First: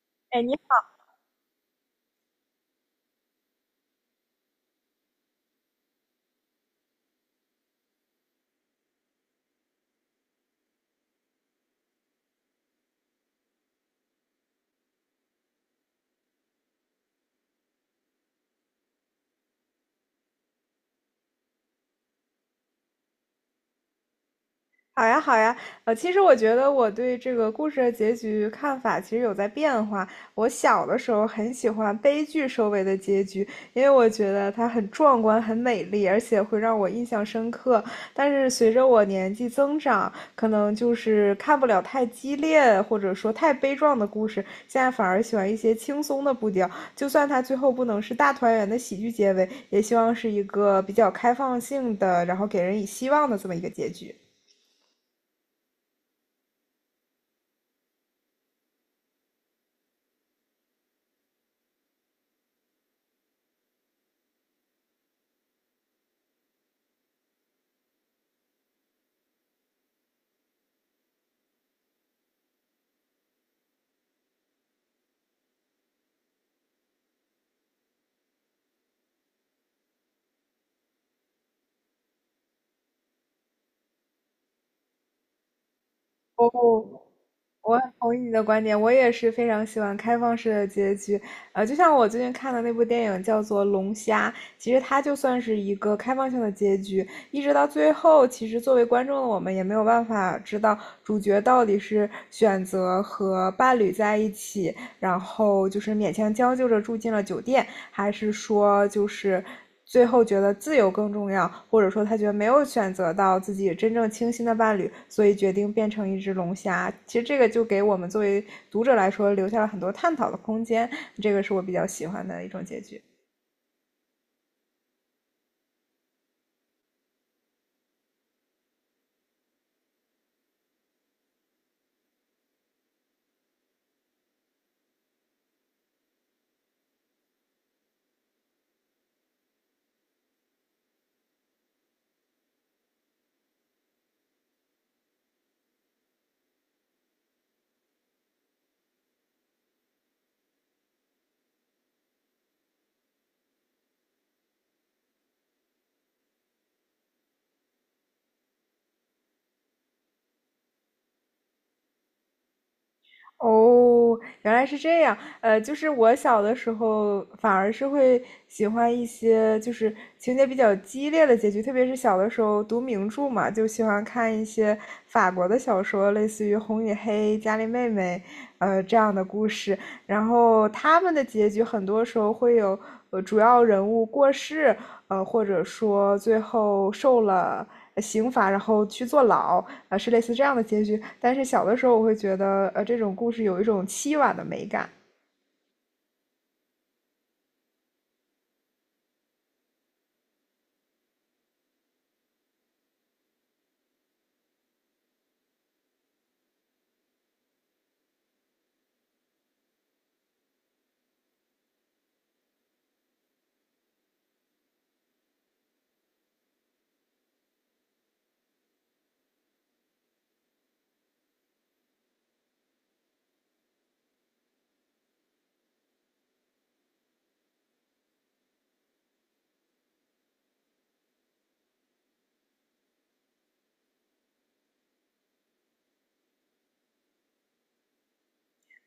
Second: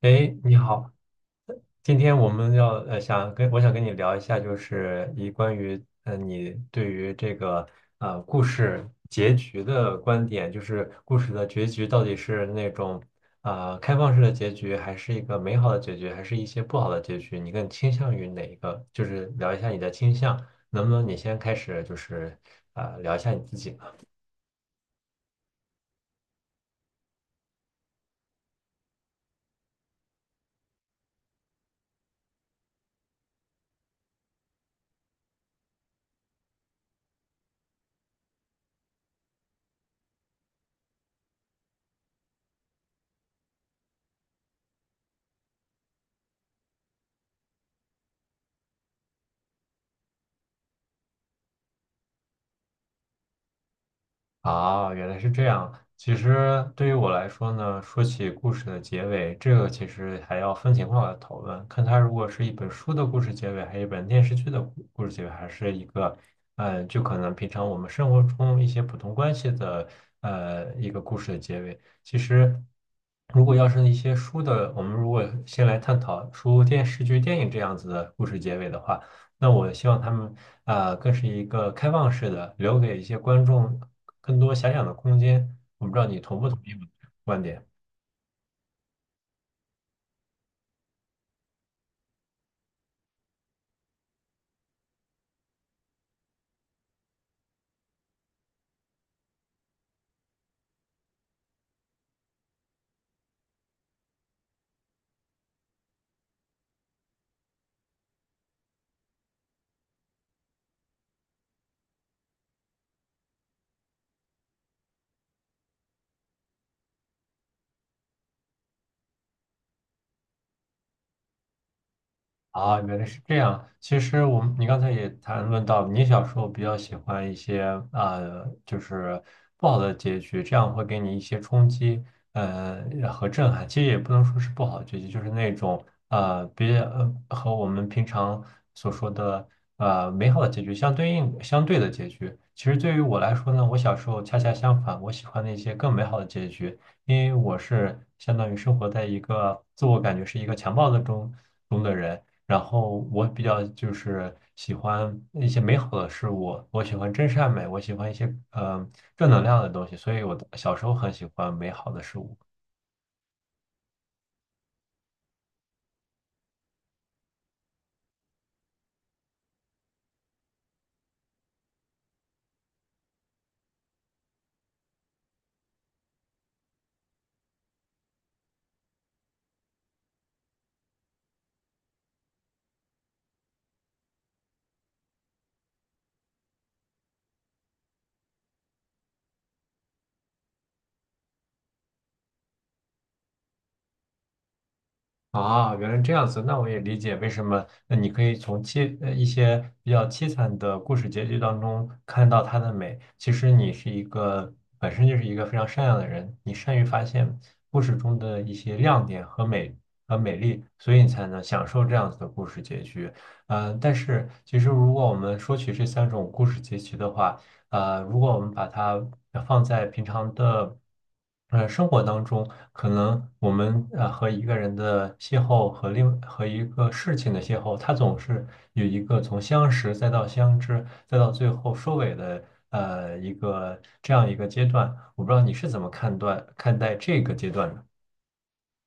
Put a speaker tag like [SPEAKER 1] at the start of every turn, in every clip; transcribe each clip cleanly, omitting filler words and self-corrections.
[SPEAKER 1] 哎，
[SPEAKER 2] 哎，
[SPEAKER 1] 你
[SPEAKER 2] 你
[SPEAKER 1] 好，今天我们要呃想跟我想跟你聊一下，就是关于你对于这个故事结局的观点，就是故事的结局到底是那种开放式的结局，还是一个美好的结局，还是一些不好的结局？你更倾向于哪一个？就是聊一下你的倾向，能不能你先开始就是聊一下你自己呢？
[SPEAKER 2] 好呀，好呀。其实我觉得我对这个故事的结局看法其实有在变化。我小的时候很喜欢悲剧收尾的结局，因为我觉得它很壮观、很美丽，而且会让我印象深刻。但是随着我年纪增长，可能就是看不了太激烈或者说太悲壮的故事，现在反而喜欢一些轻松的步调。就算它最后不能是大团圆的喜剧结尾，也希望是一个比较开放性的，然后给人以希望的这么一个结局。
[SPEAKER 1] 啊，原来是这样。其实对于我来说呢，说起故事的结尾，这个其实还要分情况来讨论，看它如果是一本书的故事结尾，还是一本电视剧的故事结尾，还是一个，嗯，就可能平常我们生活中一些普通关系的，呃，一个故事的结尾。其实，如果要是一些书的，我们如果先来探讨书、电视剧、电影这样子的故事结尾的话。那我希望他们更是一个开放式的，留给一些观众更多遐想的空间。我不知道你同不同意我
[SPEAKER 2] 我
[SPEAKER 1] 的观点。
[SPEAKER 2] 我很同意你的观点，我也是非常喜欢开放式的结局。就像我最近看的那部电影叫做《龙虾》，其实它就算是一个开放性的结局，一直到最后，其实作为观众的我们也没有办法知道主角到底是选择和伴侣在一起，然后就是勉强将就着住进了酒店，还是说就是最后觉得自由更重要，或者说他觉得没有选择到自己真正倾心的伴侣，所以决定变成一只龙虾。其实这个就给我们作为读者来说留下了很多探讨的空间，这个是我比较喜欢的一种
[SPEAKER 1] 啊，
[SPEAKER 2] 结
[SPEAKER 1] 原
[SPEAKER 2] 局。
[SPEAKER 1] 来是这样。其实我们，你刚才也谈论到，你小时候比较喜欢一些就是不好的结局，这样会给你一些冲击，呃，和震撼。其实也不能说是不好的结局，就是那种呃，别呃和我们平常所说的美好的结局相对的结局。其实对于我来说呢，我小时候恰恰相反，我喜欢那些更美好的结局，因为我是相当于生活在一个自我感觉是一个强暴的中的人。然后我比较就是喜欢一些美好的事物，我喜欢真善美，我喜欢一些正能量的东西，所以我的小时候很喜欢美好的事物。
[SPEAKER 2] 哦，原来是这样。就是我小的时候反而是会喜欢一些就是情节比较激烈的结局，特别是小的时候读名著嘛，就喜欢看一些法国的小说，类似于《红与黑》《伽利妹妹》这样的故事。然后他们的结局很多时候会有主要人物过世，或者说最后受了刑罚，然后去坐牢，是类似这样的结局。但是小的时候，我会觉得，这种故事有一种凄婉的美感，
[SPEAKER 1] 啊，原来这样子，那我也理解为什么。那你可以从一些比较凄惨的故事结局当中看到它的美。其实你是一个本身就是一个非常善良的人，你善于发现故事中的一些亮点和美丽，所以你才能享受这样子的故事结局。嗯，但是其实如果我们说起这三种故事结局的话，呃，如果我们把它放在平常的生活当中。可能我们和一个人的邂逅和一个事情的邂逅，它总是有一个从相识再到相知，再到最后收尾的呃一个这样一个阶段。我不知道你是怎么看待这个阶段的。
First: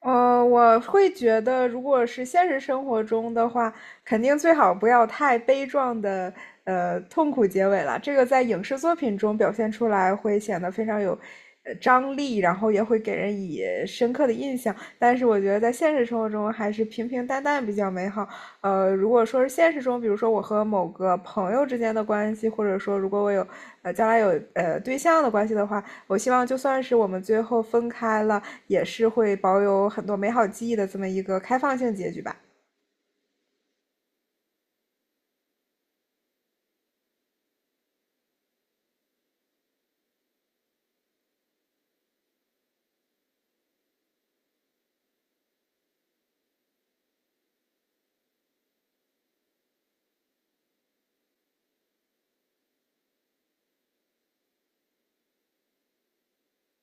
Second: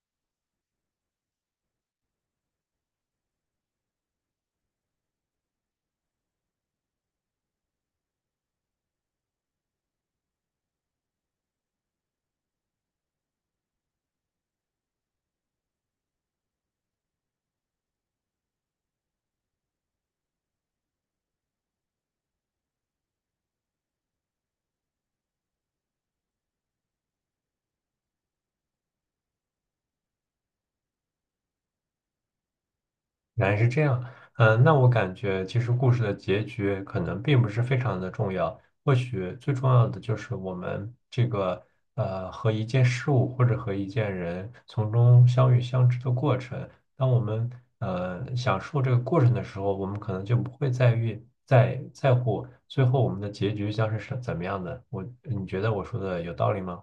[SPEAKER 2] 我会觉得，如果是现实生活中的话，肯定最好不要太悲壮的，痛苦结尾了。这个在影视作品中表现出来，会显得非常有，张力，然后也会给人以深刻的印象。但是我觉得在现实生活中，还是平平淡淡比较美好。如果说是现实中，比如说我和某个朋友之间的关系，或者说如果我有，将来有对象的关系的话，我希望就算是我们最后分开了。也是会保有很多美好记忆的这么一个开放性结局吧。
[SPEAKER 1] 原来是这样，嗯，那我感觉其实故事的结局可能并不是非常的重要，或许最重要的就是我们这个和一件事物或者和一件人从中相遇相知的过程。当我们享受这个过程的时候，我们可能就不会在意在在乎最后我们的结局将是怎么样的。我，你觉得我说的有道理吗？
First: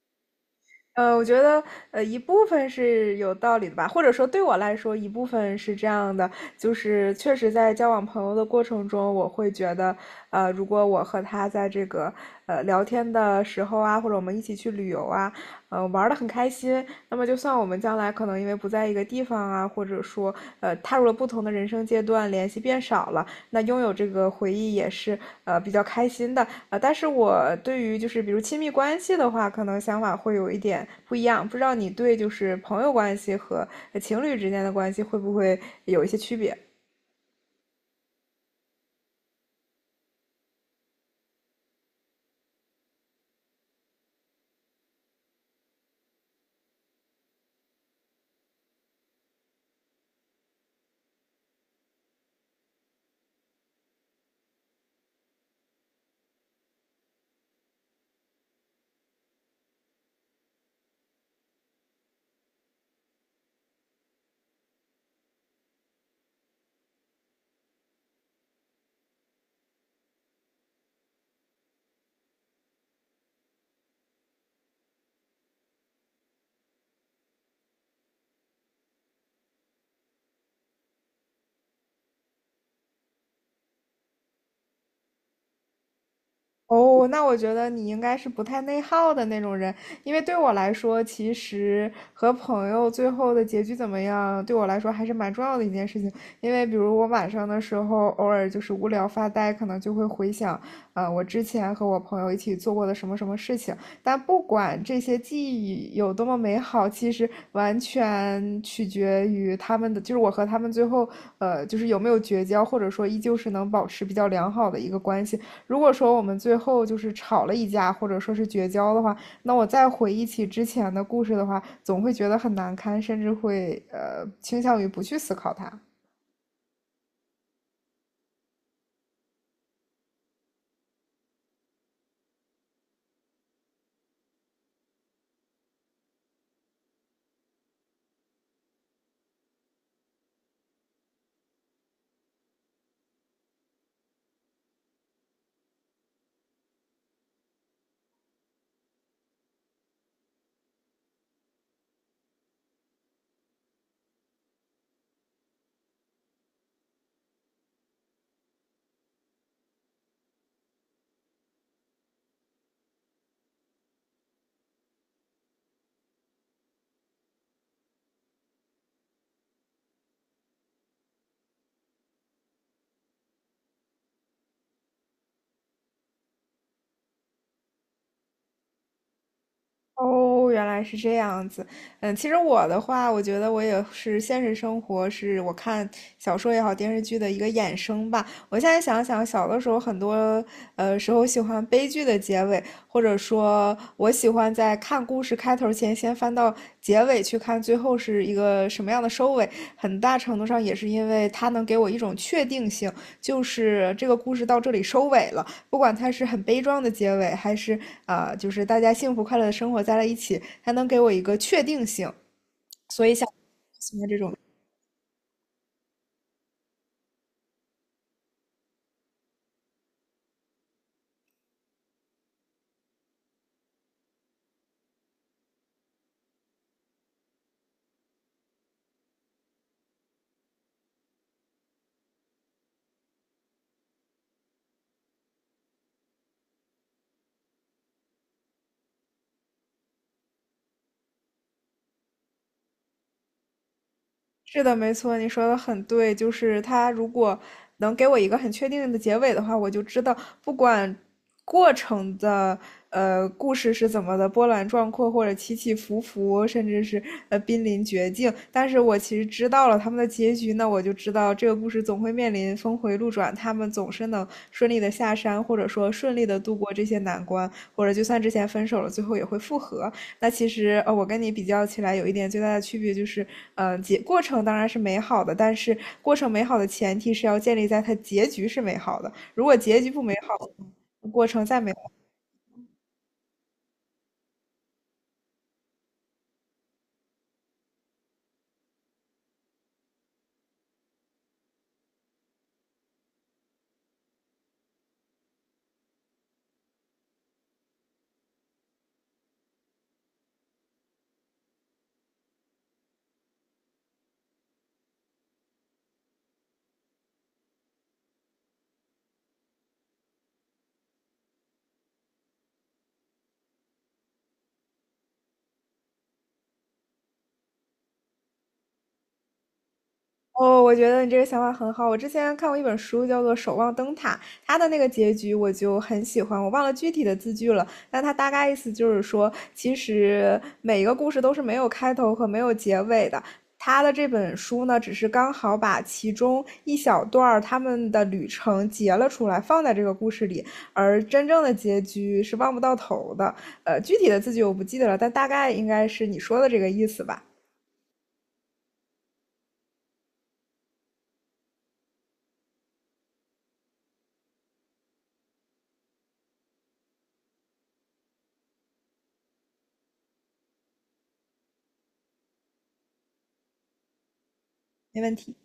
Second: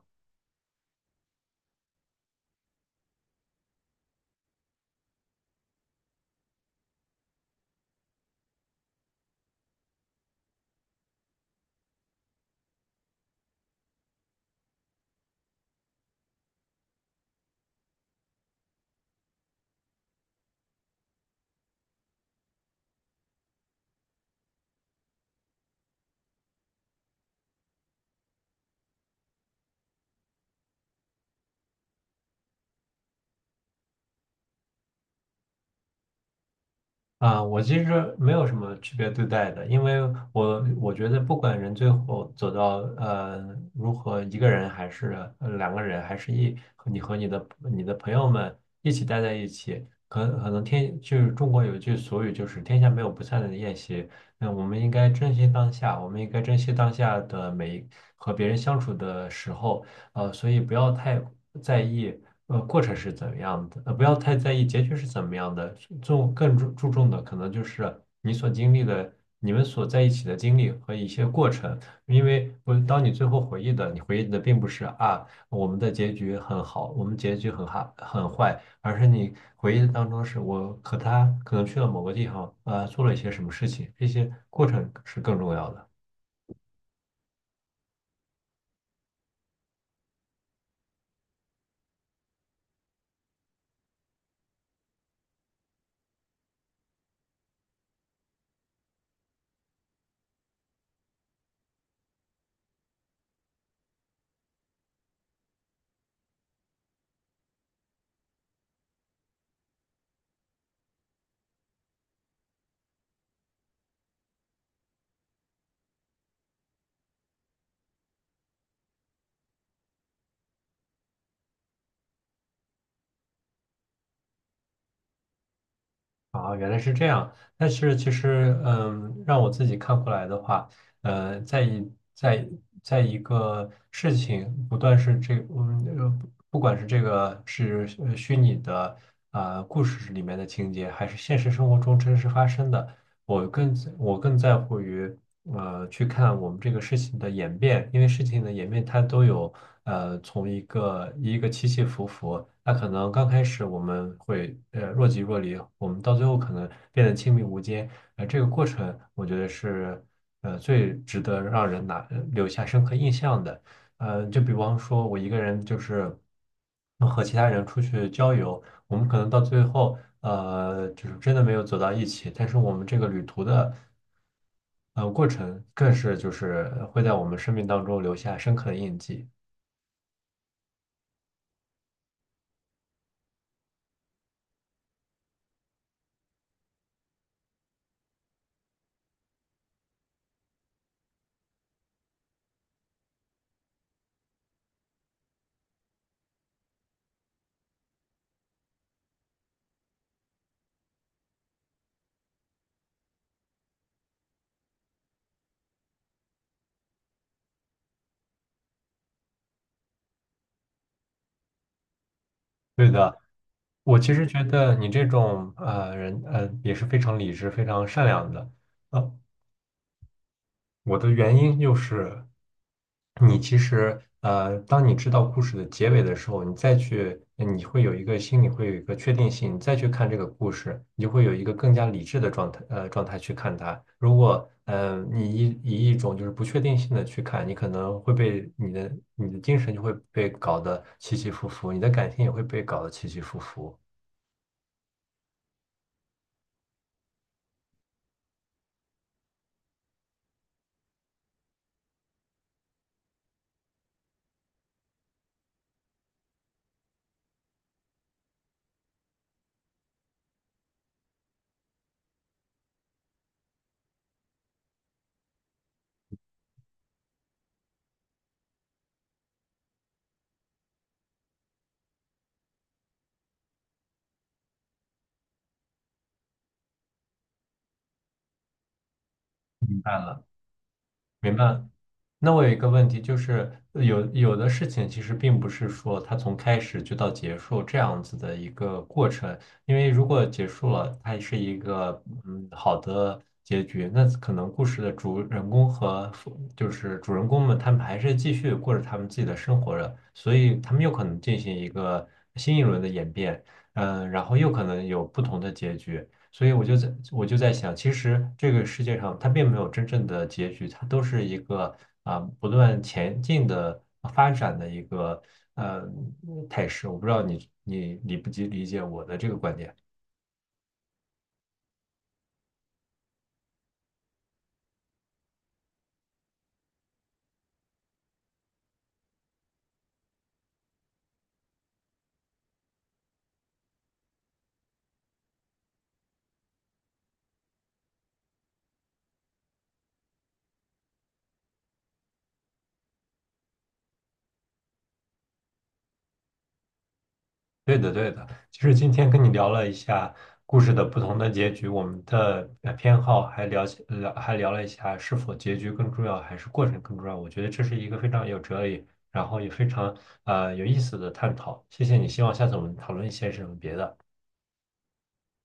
[SPEAKER 2] 我觉得一部分是有道理的吧，或者说对我来说一部分是这样的，就是确实在交往朋友的过程中，我会觉得，如果我和他在这个聊天的时候啊，或者我们一起去旅游啊，玩的很开心，那么就算我们将来可能因为不在一个地方啊，或者说踏入了不同的人生阶段，联系变少了。那拥有这个回忆也是比较开心的，但是我对于就是比如亲密关系的话，可能想法会有一点不一样，不知道你对就是朋友关系和情侣之间的关系会不会有一些区别？
[SPEAKER 1] 啊，我其实没有什么区别对待的，因为我觉得不管人最后走到如何一个人还是两个人，还是一和你和你的你的朋友们一起待在一起，可能就是中国有一句俗语，就是天下没有不散的宴席。那我们应该珍惜当下，我们应该珍惜当下的每一和别人相处的时候，呃，所以不要太在意。过程是怎么样的，不要太在意结局是怎么样的，更注重的可能就是你所经历的，你们所在一起的经历和一些过程，因为我当你最后回忆的，你回忆的并不是啊我们的结局很好，我们结局很坏，而是你回忆的当中是我和他可能去了某个地方，做了一些什么事情，这些过程是更重要的。
[SPEAKER 2] 哦，那我觉得你应该是不太内耗的那种人，因为对我来说，其实和朋友最后的结局怎么样，对我来说还是蛮重要的一件事情。因为比如我晚上的时候，偶尔就是无聊发呆，可能就会回想，我之前和我朋友一起做过的什么什么事情。但不管这些记忆有多么美好，其实完全取决于他们的，就是我和他们最后，就是有没有绝交，或者说依旧是能保持比较良好的一个关系。如果说我们最后就是吵了一架，或者说是绝交的话，那我再回忆起之前的故事的话，总会觉得很难堪，甚至会倾向于不去思考它。
[SPEAKER 1] 啊，原来是这样。但是其实，嗯，让我自己看过来的话，呃，在一个事情不断是这，嗯，不管是这个是虚拟的故事里面的情节，还是现实生活中真实发生的，我更在乎于去看我们这个事情的演变，因为事情的演变它都有从一个起起伏伏，那可能刚开始我们会若即若离，我们到最后可能变得亲密无间，这个过程我觉得是最值得让人留下深刻印象的，就比方说我一个人就是和其他人出去郊游。我们可能到最后，呃，就是真的没有走到一起，但是我们这个旅途的，呃，过程更是就是会在我们生命当中留下深刻的印记。
[SPEAKER 2] 哦，原来是这样子。嗯，其实我的话，我觉得我也是现实生活，是我看小说也好，电视剧的一个衍生吧。我现在想想，小的时候很多时候喜欢悲剧的结尾，或者说我喜欢在看故事开头前先翻到结尾去看最后是一个什么样的收尾。很大程度上也是因为它能给我一种确定性，就是这个故事到这里收尾了。不管它是很悲壮的结尾，还是啊，就是大家幸福快乐的生活在了一起，它能给我一个确定性。
[SPEAKER 1] 对
[SPEAKER 2] 所以
[SPEAKER 1] 的，
[SPEAKER 2] 像我
[SPEAKER 1] 我
[SPEAKER 2] 喜欢
[SPEAKER 1] 其
[SPEAKER 2] 这
[SPEAKER 1] 实
[SPEAKER 2] 种
[SPEAKER 1] 觉得你这种人，呃，也是非常理智、非常善良的。呃我的原因就是，你其实，当你知道故事的结尾的时候，你再去，你会有一个心里会有一个确定性，你再去看这个故事，你就会有一个更加理智的状态，呃，状态去看它。如果，你以一种就是不确定性的去看，你可能会被你的精神就会被搞得起起伏伏，你的感情也会被搞得起起伏伏。
[SPEAKER 2] 是的，没错，你说的很对，就是他如果能给我一个很确定的结尾的话，我就知道不管过程的故事是怎么的波澜壮阔，或者起起伏伏，甚至是濒临绝境，但是我其实知道了他们的结局那我就知道这个故事总会面临峰回路转，他们总是能顺利的下山，或者说顺利的度过这些难关，或者就算之前分手了，最后也会复合。那其实我跟你比较起来，有一点最大的区别就是，结过程当然是美好的，但是过程美好的前提是要建立在它结局是美好的。如果结局不美好，过
[SPEAKER 1] 明
[SPEAKER 2] 程
[SPEAKER 1] 白。
[SPEAKER 2] 再美。
[SPEAKER 1] 那我有一个问题，就是有的事情其实并不是说它从开始就到结束这样子的一个过程，因为如果结束了，它是一个嗯好的结局，那可能故事的主人公和副就是主人公们他们还是继续过着他们自己的生活着，所以他们又可能进行一个新一轮的演变，嗯，然后又可能有不同的结局。所以我就在想，其实这个世界上它并没有真正的结局，它都是一个不断前进的发展的一个呃态势。我不知道你理不理解我的这个观点。
[SPEAKER 2] 哦，我觉得你这个想法很好。我之前看过一本书，叫做《守望灯塔》，它的那个结局我就很喜欢。我忘了具体的字句了，但它大概意思就是说，其实每一个故事都是没有开头和没有结尾的。他的这本书呢，只是刚好把其中一小段儿他们的旅程截了出来，放在这个故事里，而真正的结局是望不到头的。具体的字句我不记得了，但大概应该是你说的这个意思吧？
[SPEAKER 1] 对的，对的，其实今天跟你聊了一下故事的不同的结局，我们的偏好，还聊了一下是否结局更重要，还是过程更重要。我觉得这是一个非常有哲理，然后也非常有意思的探讨。谢谢你，希望下次我们讨论一些什么别的。
[SPEAKER 2] 没问题。